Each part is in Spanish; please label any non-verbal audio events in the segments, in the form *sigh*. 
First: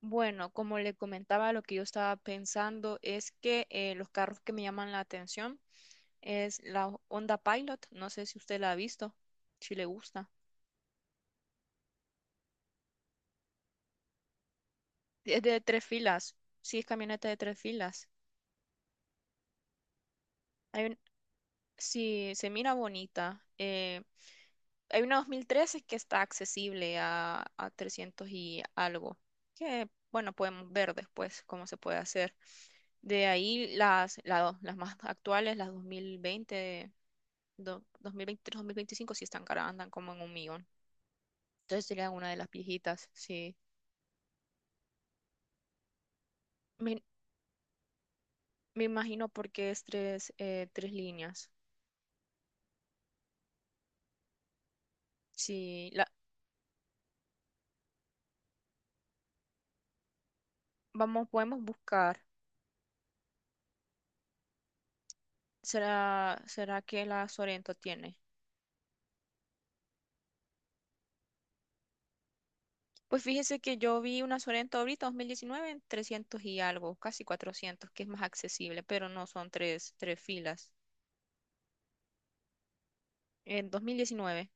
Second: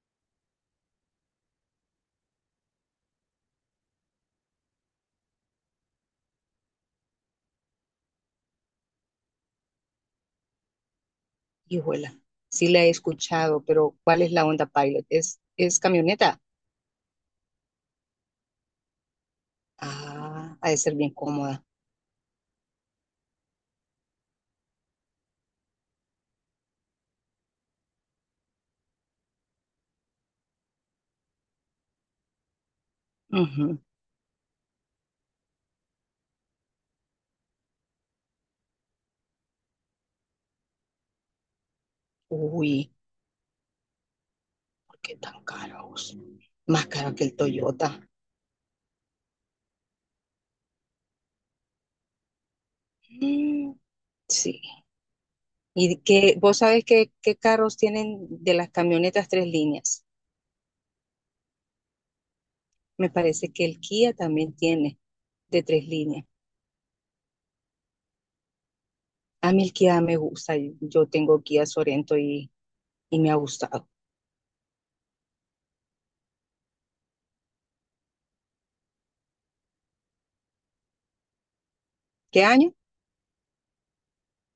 Bueno, como le comentaba, lo que yo estaba pensando es que los carros que me llaman la atención es la Honda Pilot. No sé si usted la ha visto, si le gusta. Hijuela, sí la he escuchado, pero ¿cuál es la Honda Pilot? ¿Es, Es de es tres filas. camioneta? Sí, es camioneta de tres filas. Ah, ha de Hay ser un- bien cómoda. sí, se mira bonita. Hay una 2013 que está accesible a 300 y algo. Que, bueno, podemos ver después cómo se puede hacer. De ahí Ujú. Las más actuales, las 2020. 2023, 2025 sí están caras, andan como en un millón. Entonces sería una de las Uy, viejitas, sí. ¿por qué tan caros? Más Me, caro que el Toyota. me imagino porque es tres líneas. Mm, sí. Sí, ¿Y que vos sabés qué carros tienen de las camionetas tres líneas? vamos, podemos buscar. Me parece que el Kia también tiene de tres líneas. ¿Será que la Sorento tiene? A mí el Kia me gusta. Yo tengo Kia Sorento y Pues me ha fíjese que gustado. yo vi una Sorento ahorita, 2019, en 300 y algo, casi 400, que es más accesible, pero no son tres filas. ¿Qué año? En 2019,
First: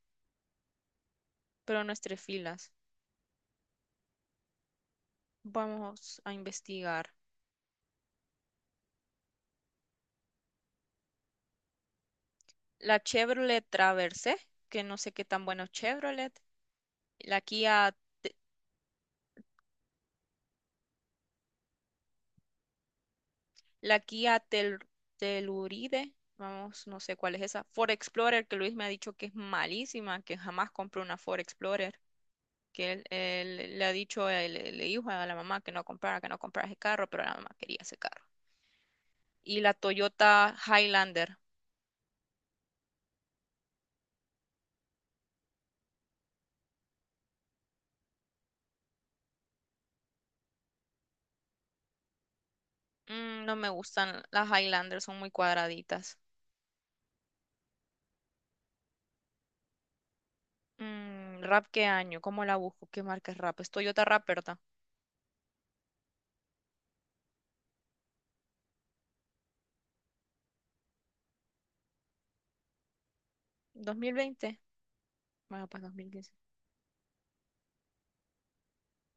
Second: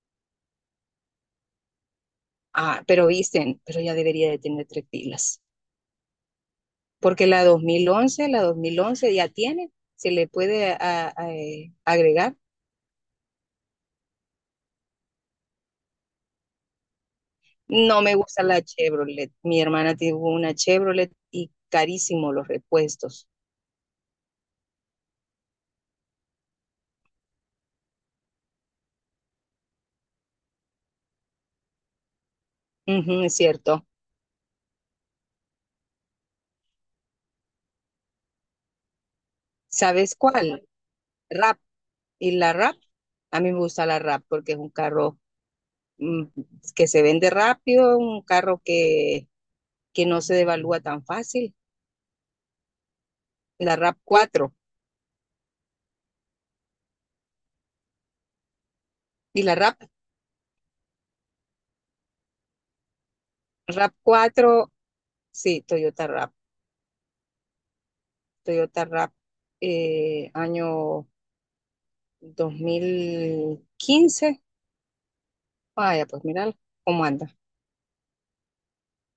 pero no es tres filas. Ah, pero visten, pero ya debería de tener tres pilas. Vamos a investigar. Porque la 2011, la 2011 ya tiene, se le puede agregar. La Chevrolet Traverse, que no sé qué tan bueno es Chevrolet, la Kia, No me gusta la Chevrolet. Mi hermana tuvo una Chevrolet y carísimo los repuestos. la Kia Telluride, vamos, no sé cuál es esa, Ford Explorer, que Luis me ha dicho que es malísima, que jamás compró una Ford Explorer, que él, Ujú, es él le cierto. ha dicho, le dijo a la mamá que no comprara ese carro, pero la mamá quería ese carro. Y la ¿Sabes Toyota cuál? Highlander. Rap. Y la Rap, a mí me gusta la Rap porque es un carro, mm, que se vende rápido, que no se devalúa tan fácil. No me La Rap gustan las 4. Highlander, son muy cuadraditas. Y la Rap, ¿Rap qué año? ¿Cómo la busco? ¿Qué marca es Rap? Es Rap Toyota Rap, ¿verdad? 4, sí, Toyota Rap. Toyota Rap, año ¿Dos mil 2015. veinte? Bueno, para Vaya, pues 2015. mira cómo anda.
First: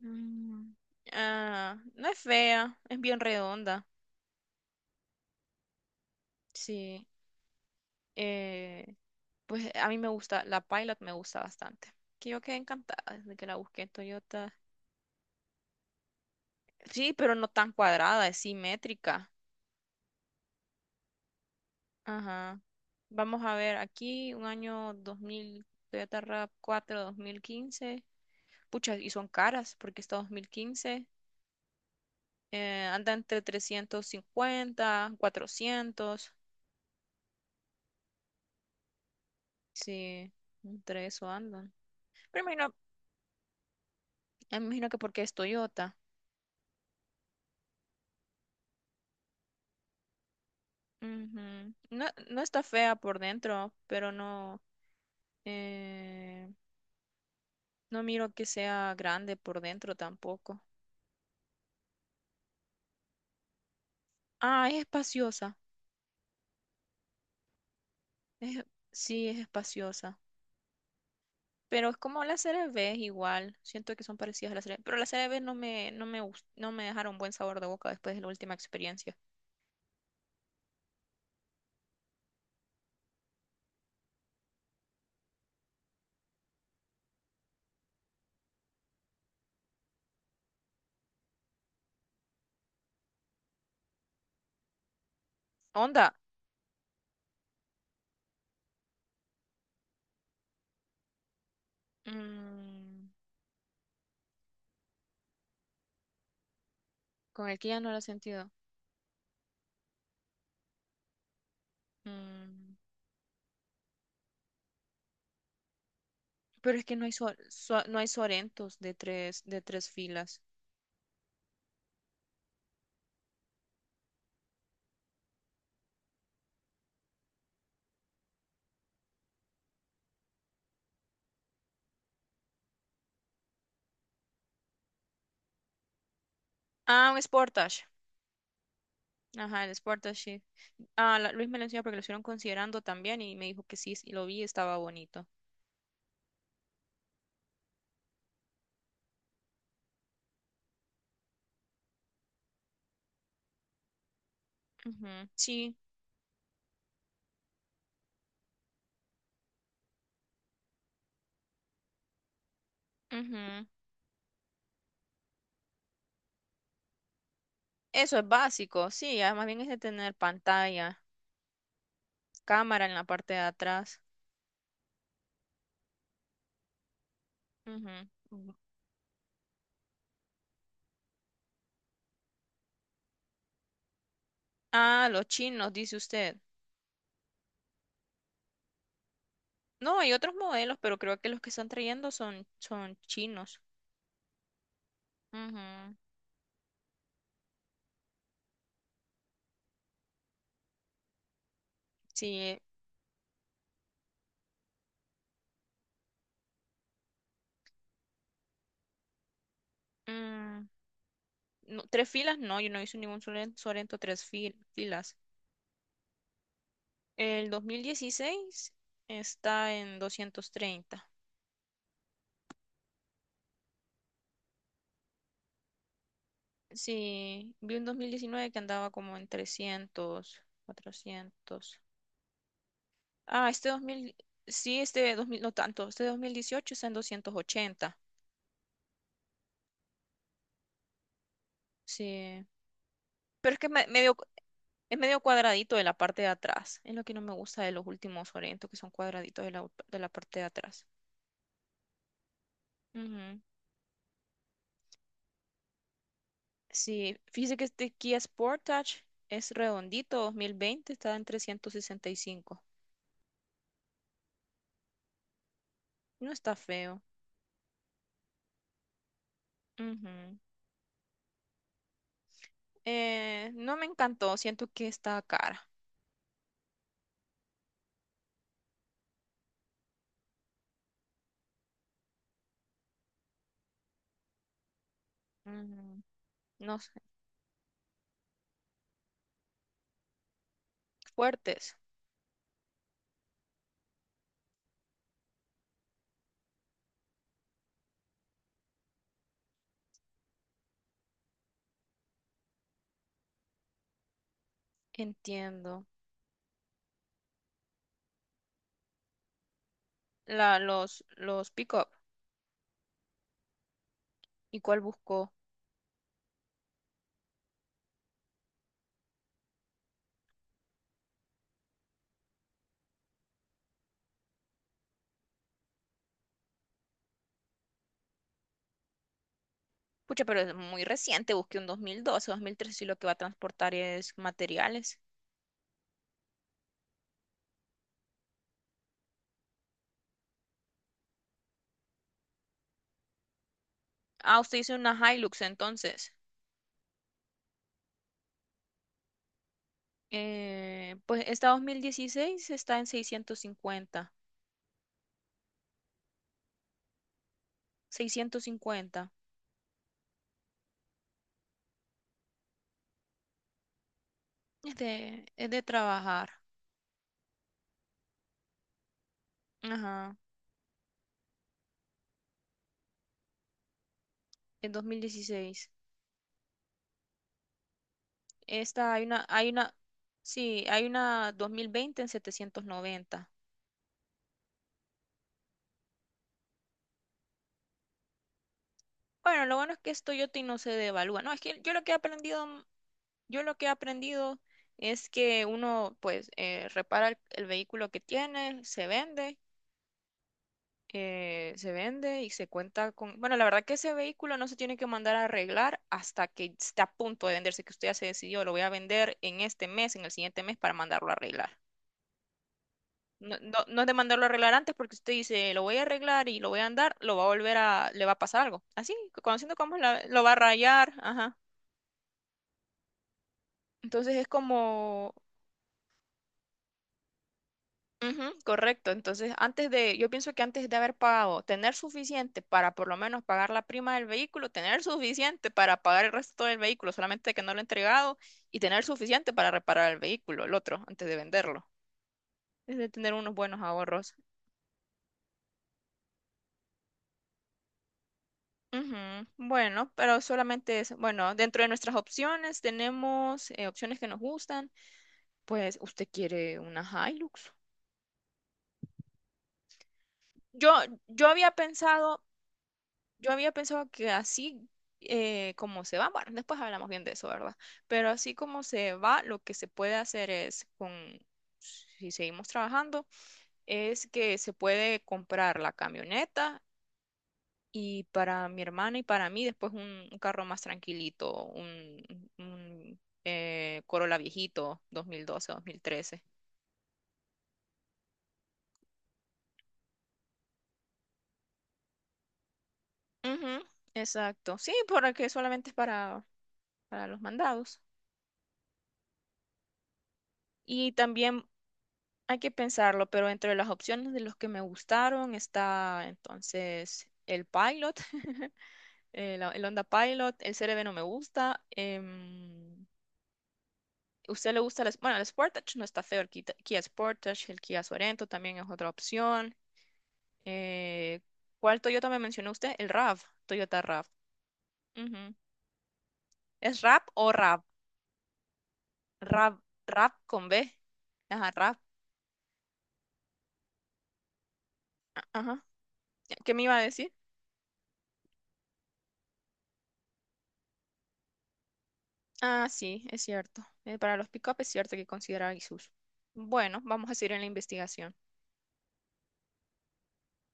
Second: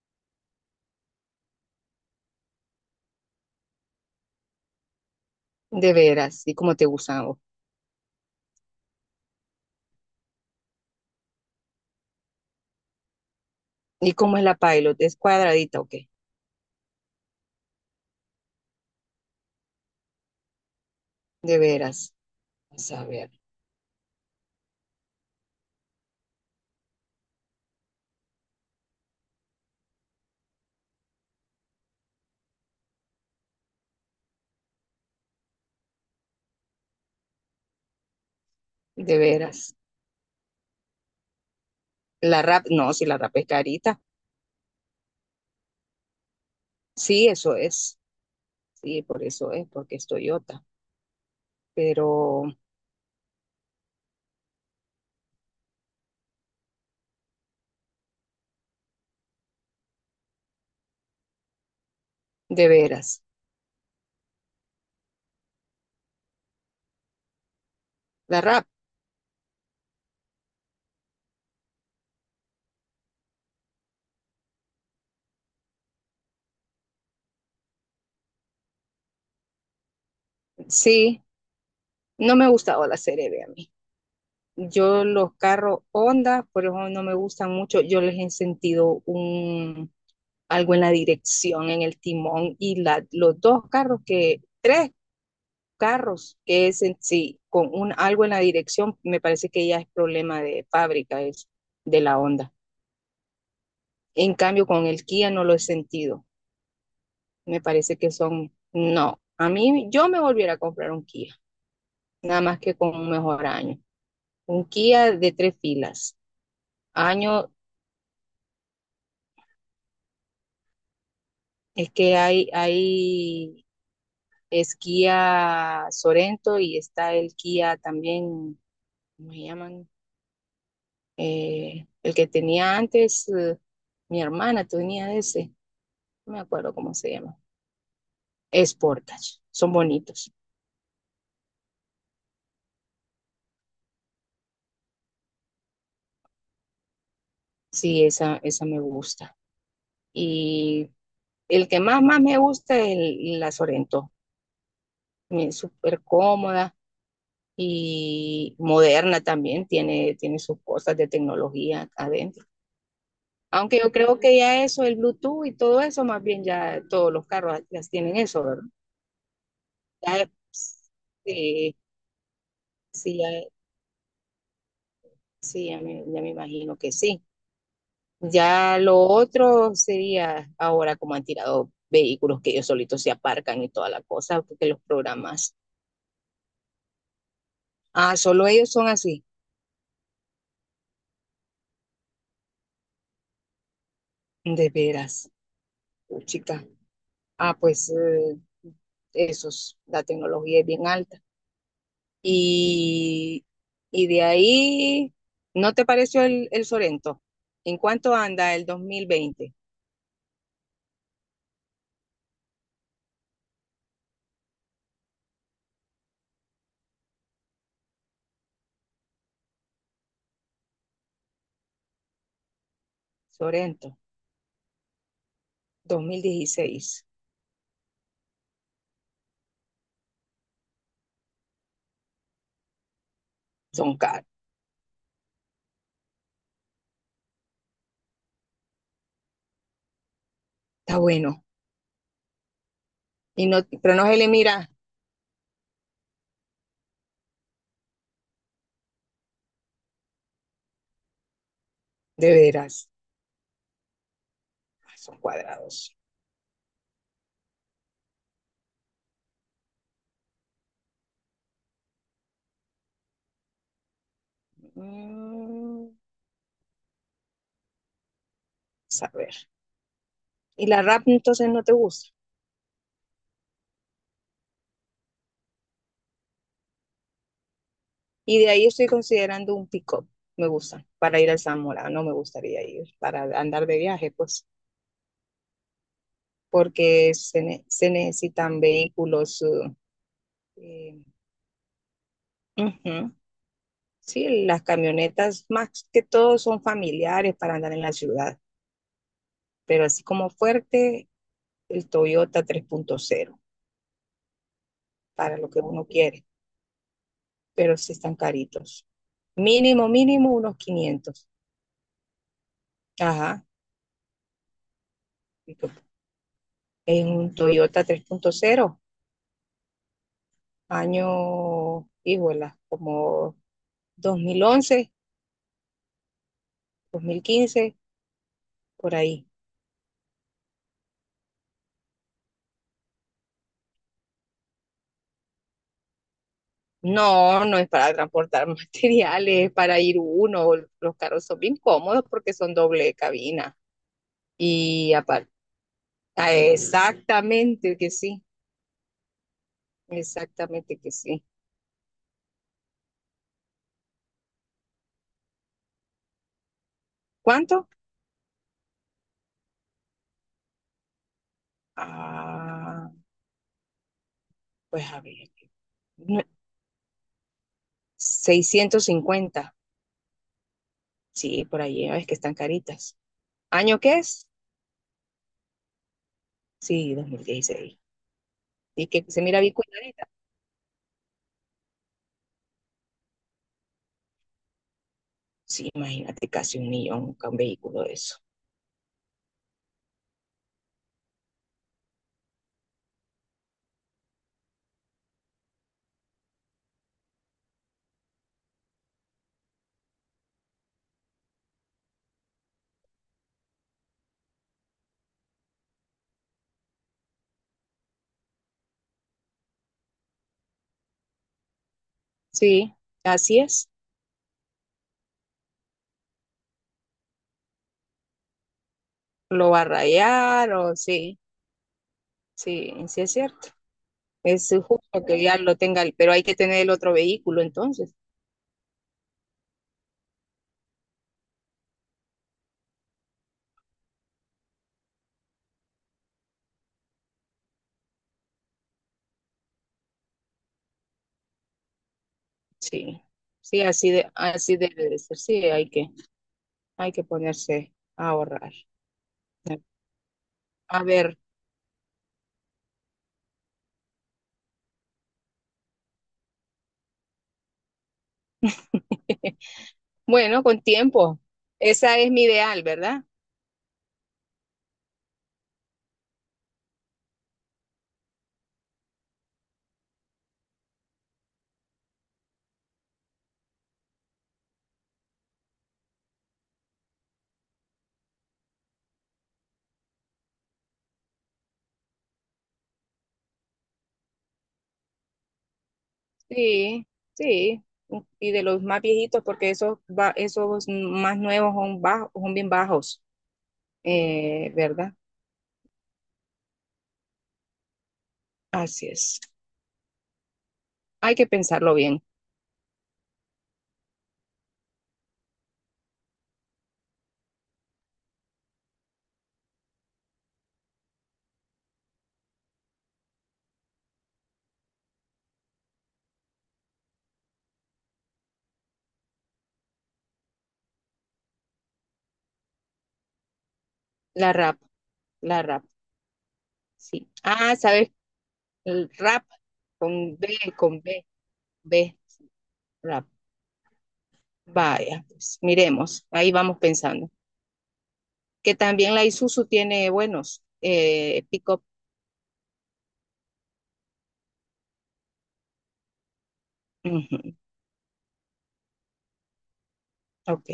Mm, Ah, no es fea, es bien redonda. De veras, y cómo te Sí. gustan a vos. eh, pues a mí me gusta, la Pilot me gusta bastante. Que yo quedé encantada desde que la busqué en ¿Y cómo es Toyota. la Pilot? ¿Es cuadradita o qué? Sí, pero no tan cuadrada, es simétrica. De veras. Ajá. Vamos a ver, Vamos a ver aquí, un año 2000, Toyota RAV4 2015. Pucha, y son caras porque está 2015. Anda entre 350, 400. de veras. Sí, entre eso andan. La Pero me Rap, imagino, no, si la Rap es carita. me imagino que porque es Toyota. Sí, eso es. Sí, por eso es, porque es Toyota. Ujú. No, no Pero, está fea por dentro, pero eh, no miro que sea grande por dentro tampoco. de veras. Ah, es espaciosa. La Es- Rap, sí, es espaciosa. Pero es como la Serie B igual. Siento que son parecidas a la CRV. Pero la Serie B no me dejaron buen sabor de boca después de la última experiencia. sí. No me ha gustado la serie B a mí. Yo los carros Honda, por eso no me gustan mucho, yo les he sentido un, algo en la dirección, en el timón y la, los dos carros que, tres Onda. carros que es en sí, con un, algo en la dirección, me parece que ya es problema de fábrica, es de la Honda. mm, En cambio, con el Kia no lo he sentido. con el Me que ya no lo parece he que sentido. son, no, a mí yo me volviera a comprar un Kia, nada más que Mm, con un mejor año. Un Kia de tres filas, Pero es que no hay, sor- año. so- no hay Sorentos de tres filas. Es que hay, es Kia Sorento y está el Kia también, ¿cómo se llaman? El que tenía antes, mi hermana tenía ese, no me acuerdo cómo se Ah, un llama. Sportage. Es Sportage, Ajá, el son Sportage, bonitos. sí. Ah, Luis me lo enseñó porque lo estuvieron considerando también y me dijo que sí, y lo vi, estaba bonito. Sí, esa me gusta. Y el que más, más me gusta es el- la Sorento. Ujú, También es sí, súper cómoda y moderna también, tiene, tiene sus cosas de tecnología adentro. ujú. Aunque yo creo que ya eso, el Bluetooth y todo eso, más bien ya todos los carros las tienen Eso es eso, ¿verdad? básico, sí, además bien es de tener Ya es- pantalla, sí, cámara en la sí, ya, parte de atrás. sí, ya me imagino que sí. Ujú. Ujú. Ya lo otro sería ahora como han tirado vehículos que ellos solitos se aparcan y toda la cosa, porque los Ah, los programas. chinos, dice usted. Ah, solo ellos son así. No, hay otros modelos, pero creo que los que están trayendo son chinos. De veras, Ujú, chica. Ah, pues esos, la tecnología es bien alta. sí. Y, y de ahí, ¿no te pareció el Sorento? ¿En cuánto anda el 2020 mm, no, tres filas, no, yo no hice ningún Sorento tres filas. El 2016 está en 230. Sorento, 2016? Sí, vi un 2019 que andaba como en 300, 400. Ah, este dos Son mil, caros. sí, este 2000, no tanto, este 2018 está en 280. Está bueno. Sí, Y pero es no, que es me- pero no medio, se le mira es medio cuadradito de la parte de atrás. Es lo que no me gusta de los últimos Sorento, que son cuadraditos de la parte de atrás. de veras. Ujú. Ay, son cuadrados. Sí, fíjese que este Kia Sportage es redondito, 2020 está en 365. Mm, No está feo. a ver. Ujú. Y la rap entonces no te gusta. No me encantó, siento que está cara. Y de ahí estoy considerando un pick-up. Me gusta. Para ir al Zamora. No me gustaría ir. Para andar de viaje, pues. Ujú. No sé, Porque se, se necesitan vehículos, eh, fuertes, ujú. Sí, las camionetas más que todo son familiares para andar en la ciudad, pero así como fuerte, el Toyota 3.0 para lo que entiendo. uno quiere, pero sí están caritos. Mínimo, mínimo unos La, los, 500. los pick-up, Ajá. ¿y cuál buscó? En un Toyota 3.0, año, híjola, como 2011, 2015 por ahí. Pucha, pero es muy reciente, busqué un mil doce, dos mil 2013, y lo que va a transportar es materiales. No, no es para transportar *laughs* materiales, es para ir uno. Los carros son bien cómodos porque son doble cabina. Ah, usted hizo Y una aparte, Hilux entonces. exactamente que sí, exactamente que Pues sí. esta 2016 está en 650. ¿Cuánto? 650. Ah, Es pues a ver, de, es de no- trabajar. 650. Ajá. Sí, por ahí, ah, es que están caritas. ¿Año qué es? En 2016. Sí, 2016. Y Esta hay que se una, mira bien cuidadita. sí, hay una 2020 en 790. Sí, imagínate, casi un millón con un vehículo de eso. Bueno, lo bueno es que esto yo no se devalúa. No, es que yo lo que he aprendido, yo lo que he aprendido es que uno pues repara el vehículo que tiene, se vende y se cuenta con, bueno, la verdad que ese vehículo no se tiene que mandar a arreglar hasta que esté a punto de venderse, que usted ya se decidió, lo voy a vender en este mes, en el siguiente mes para mandarlo a arreglar. Sí, No, así no, es. no es de mandarlo a arreglar antes porque usted dice, lo voy a arreglar y lo voy a andar, lo va a volver a, le va a pasar algo. Así, Lo conociendo va a cómo es lo va a rayar o rayar, sí, ajá. sí, sí es cierto. Entonces es Es justo como. que ya lo tenga, el- pero hay que tener el otro vehículo entonces. Ujú, correcto. Entonces, antes de, yo pienso que antes de haber pagado, tener suficiente para por lo menos pagar la prima del vehículo, tener *laughs* suficiente para pagar el resto del vehículo, solamente que no lo he entregado, y tener suficiente para reparar el vehículo, el otro, antes de venderlo. Es de Sí, tener unos buenos sí, así de, ahorros. así debe de ser. Sí, hay que ponerse a ahorrar. Ujú, bueno, pero solamente A es, ver, bueno, dentro de nuestras opciones tenemos opciones que nos gustan. Pues, ¿usted quiere una Hilux? *laughs* bueno, con Yo, tiempo. yo había Esa es pensado. mi ideal, ¿verdad? Yo había pensado que así como se va, bueno, después hablamos bien de eso, ¿verdad? Pero así como se va, lo que se puede hacer es con, si seguimos trabajando, es que se puede comprar la camioneta y para mi hermana y para mí después un, carro más tranquilito, un, Corolla viejito, 2012, 2013. Sí, sí. Y de los más viejitos, porque esos, esos más nuevos son bajos, son bien bajos, Ujú, exacto, sí, ¿verdad? porque solamente es para los mandados. Así es. Y Hay que también. pensarlo bien. Hay que pensarlo, pero entre las opciones de los que me gustaron está entonces el Pilot, *laughs* el Honda Pilot, el CRV no me gusta. ¿Usted le gusta bueno, el Sportage no está feo, el Sportage, el Kia Sorento también es otra opción. eh, ¿Cuál Toyota me mencionó usted? El RAV, Toyota RAV. La rap, Ujú. la rap. ¿Es RAV Sí. o Ah, RAV? ¿sabes? El rap RAV, RAV con B. con B, Ajá, RAV. B, rap. Vaya, pues Ajá. miremos, ahí ¿Qué vamos me iba a pensando. decir? Que también la Isuzu tiene buenos pick-up. Ah, sí, es cierto. Para los pick-up es cierto que considerar ISUS. Bueno, vamos a Ujú, seguir en la investigación. ok.